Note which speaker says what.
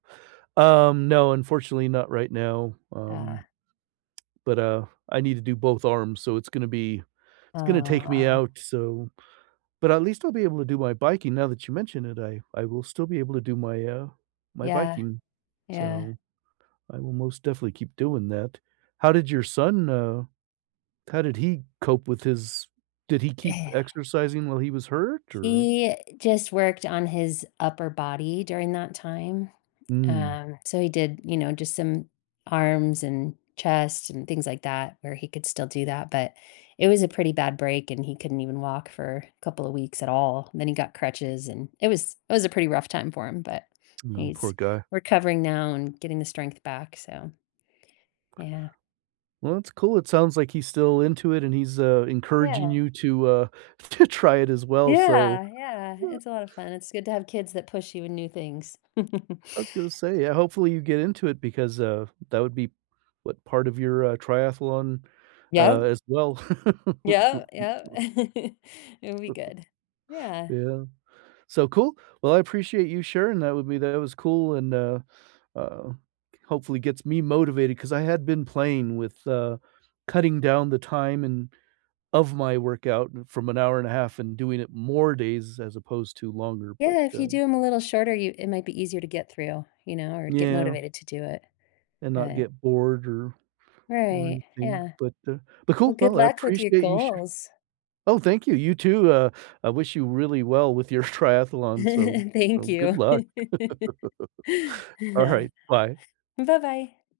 Speaker 1: Um, no, unfortunately, not right now, um
Speaker 2: Ah.
Speaker 1: But, uh, I need to do both arms, so it's gonna be
Speaker 2: Oh,
Speaker 1: it's gonna take me
Speaker 2: wow.
Speaker 1: out so but, at least I'll be able to do my biking, now that you mentioned it, I I will still be able to do my, uh, my
Speaker 2: Yeah.
Speaker 1: biking.
Speaker 2: Yeah.
Speaker 1: So, I will most definitely keep doing that. How did your son, uh, how did he cope with his did he keep
Speaker 2: Yeah.
Speaker 1: exercising while he was hurt? Or
Speaker 2: He just worked on his upper body during that time.
Speaker 1: Mm.
Speaker 2: Um, so he did, you know, just some arms and chest and things like that where he could still do that, but it was a pretty bad break, and he couldn't even walk for couple of weeks at all. Then he got crutches, and it was it was a pretty rough time for him, but
Speaker 1: No, poor
Speaker 2: he's
Speaker 1: guy.
Speaker 2: recovering now and getting the strength back, so Yeah.
Speaker 1: Well, that's cool it sounds like he's still into it, and he's, uh, encouraging
Speaker 2: Yeah.
Speaker 1: you to, uh, to try it as well so,
Speaker 2: Yeah, yeah.
Speaker 1: yeah.
Speaker 2: It's a lot of fun, it's good to have kids that push you in new things.
Speaker 1: I was gonna say, yeah, hopefully, you get into it because, uh, that would be what, part of your, uh, triathlon, uh,
Speaker 2: Yup.
Speaker 1: as well.
Speaker 2: Yup, yup. It'll be good, yeah.
Speaker 1: Yeah. So, cool. Well, I appreciate you sharing that with me that it was cool and, uh, uh, hopefully gets me motivated 'cause I had been playing with, uh, cutting down the time and of my workout from an hour and 1/2 and doing it more days as opposed to longer but,
Speaker 2: Yeah, if
Speaker 1: uh
Speaker 2: you do 'em a little shorter, you it might be easier to get through, you know, or get
Speaker 1: Yeah.
Speaker 2: motivated to do it,
Speaker 1: And not
Speaker 2: but
Speaker 1: get bored or or
Speaker 2: Right,
Speaker 1: anything,
Speaker 2: yeah.
Speaker 1: but uh, but cool.
Speaker 2: Well, good
Speaker 1: Well, I
Speaker 2: luck with your
Speaker 1: appreciate you sha
Speaker 2: goals.
Speaker 1: Oh, thank you, you too, uh, I wish you really well with your triathlon, so
Speaker 2: Thank
Speaker 1: so good
Speaker 2: you.
Speaker 1: luck.
Speaker 2: Yeah.
Speaker 1: Alright, bye.
Speaker 2: Buh-bye.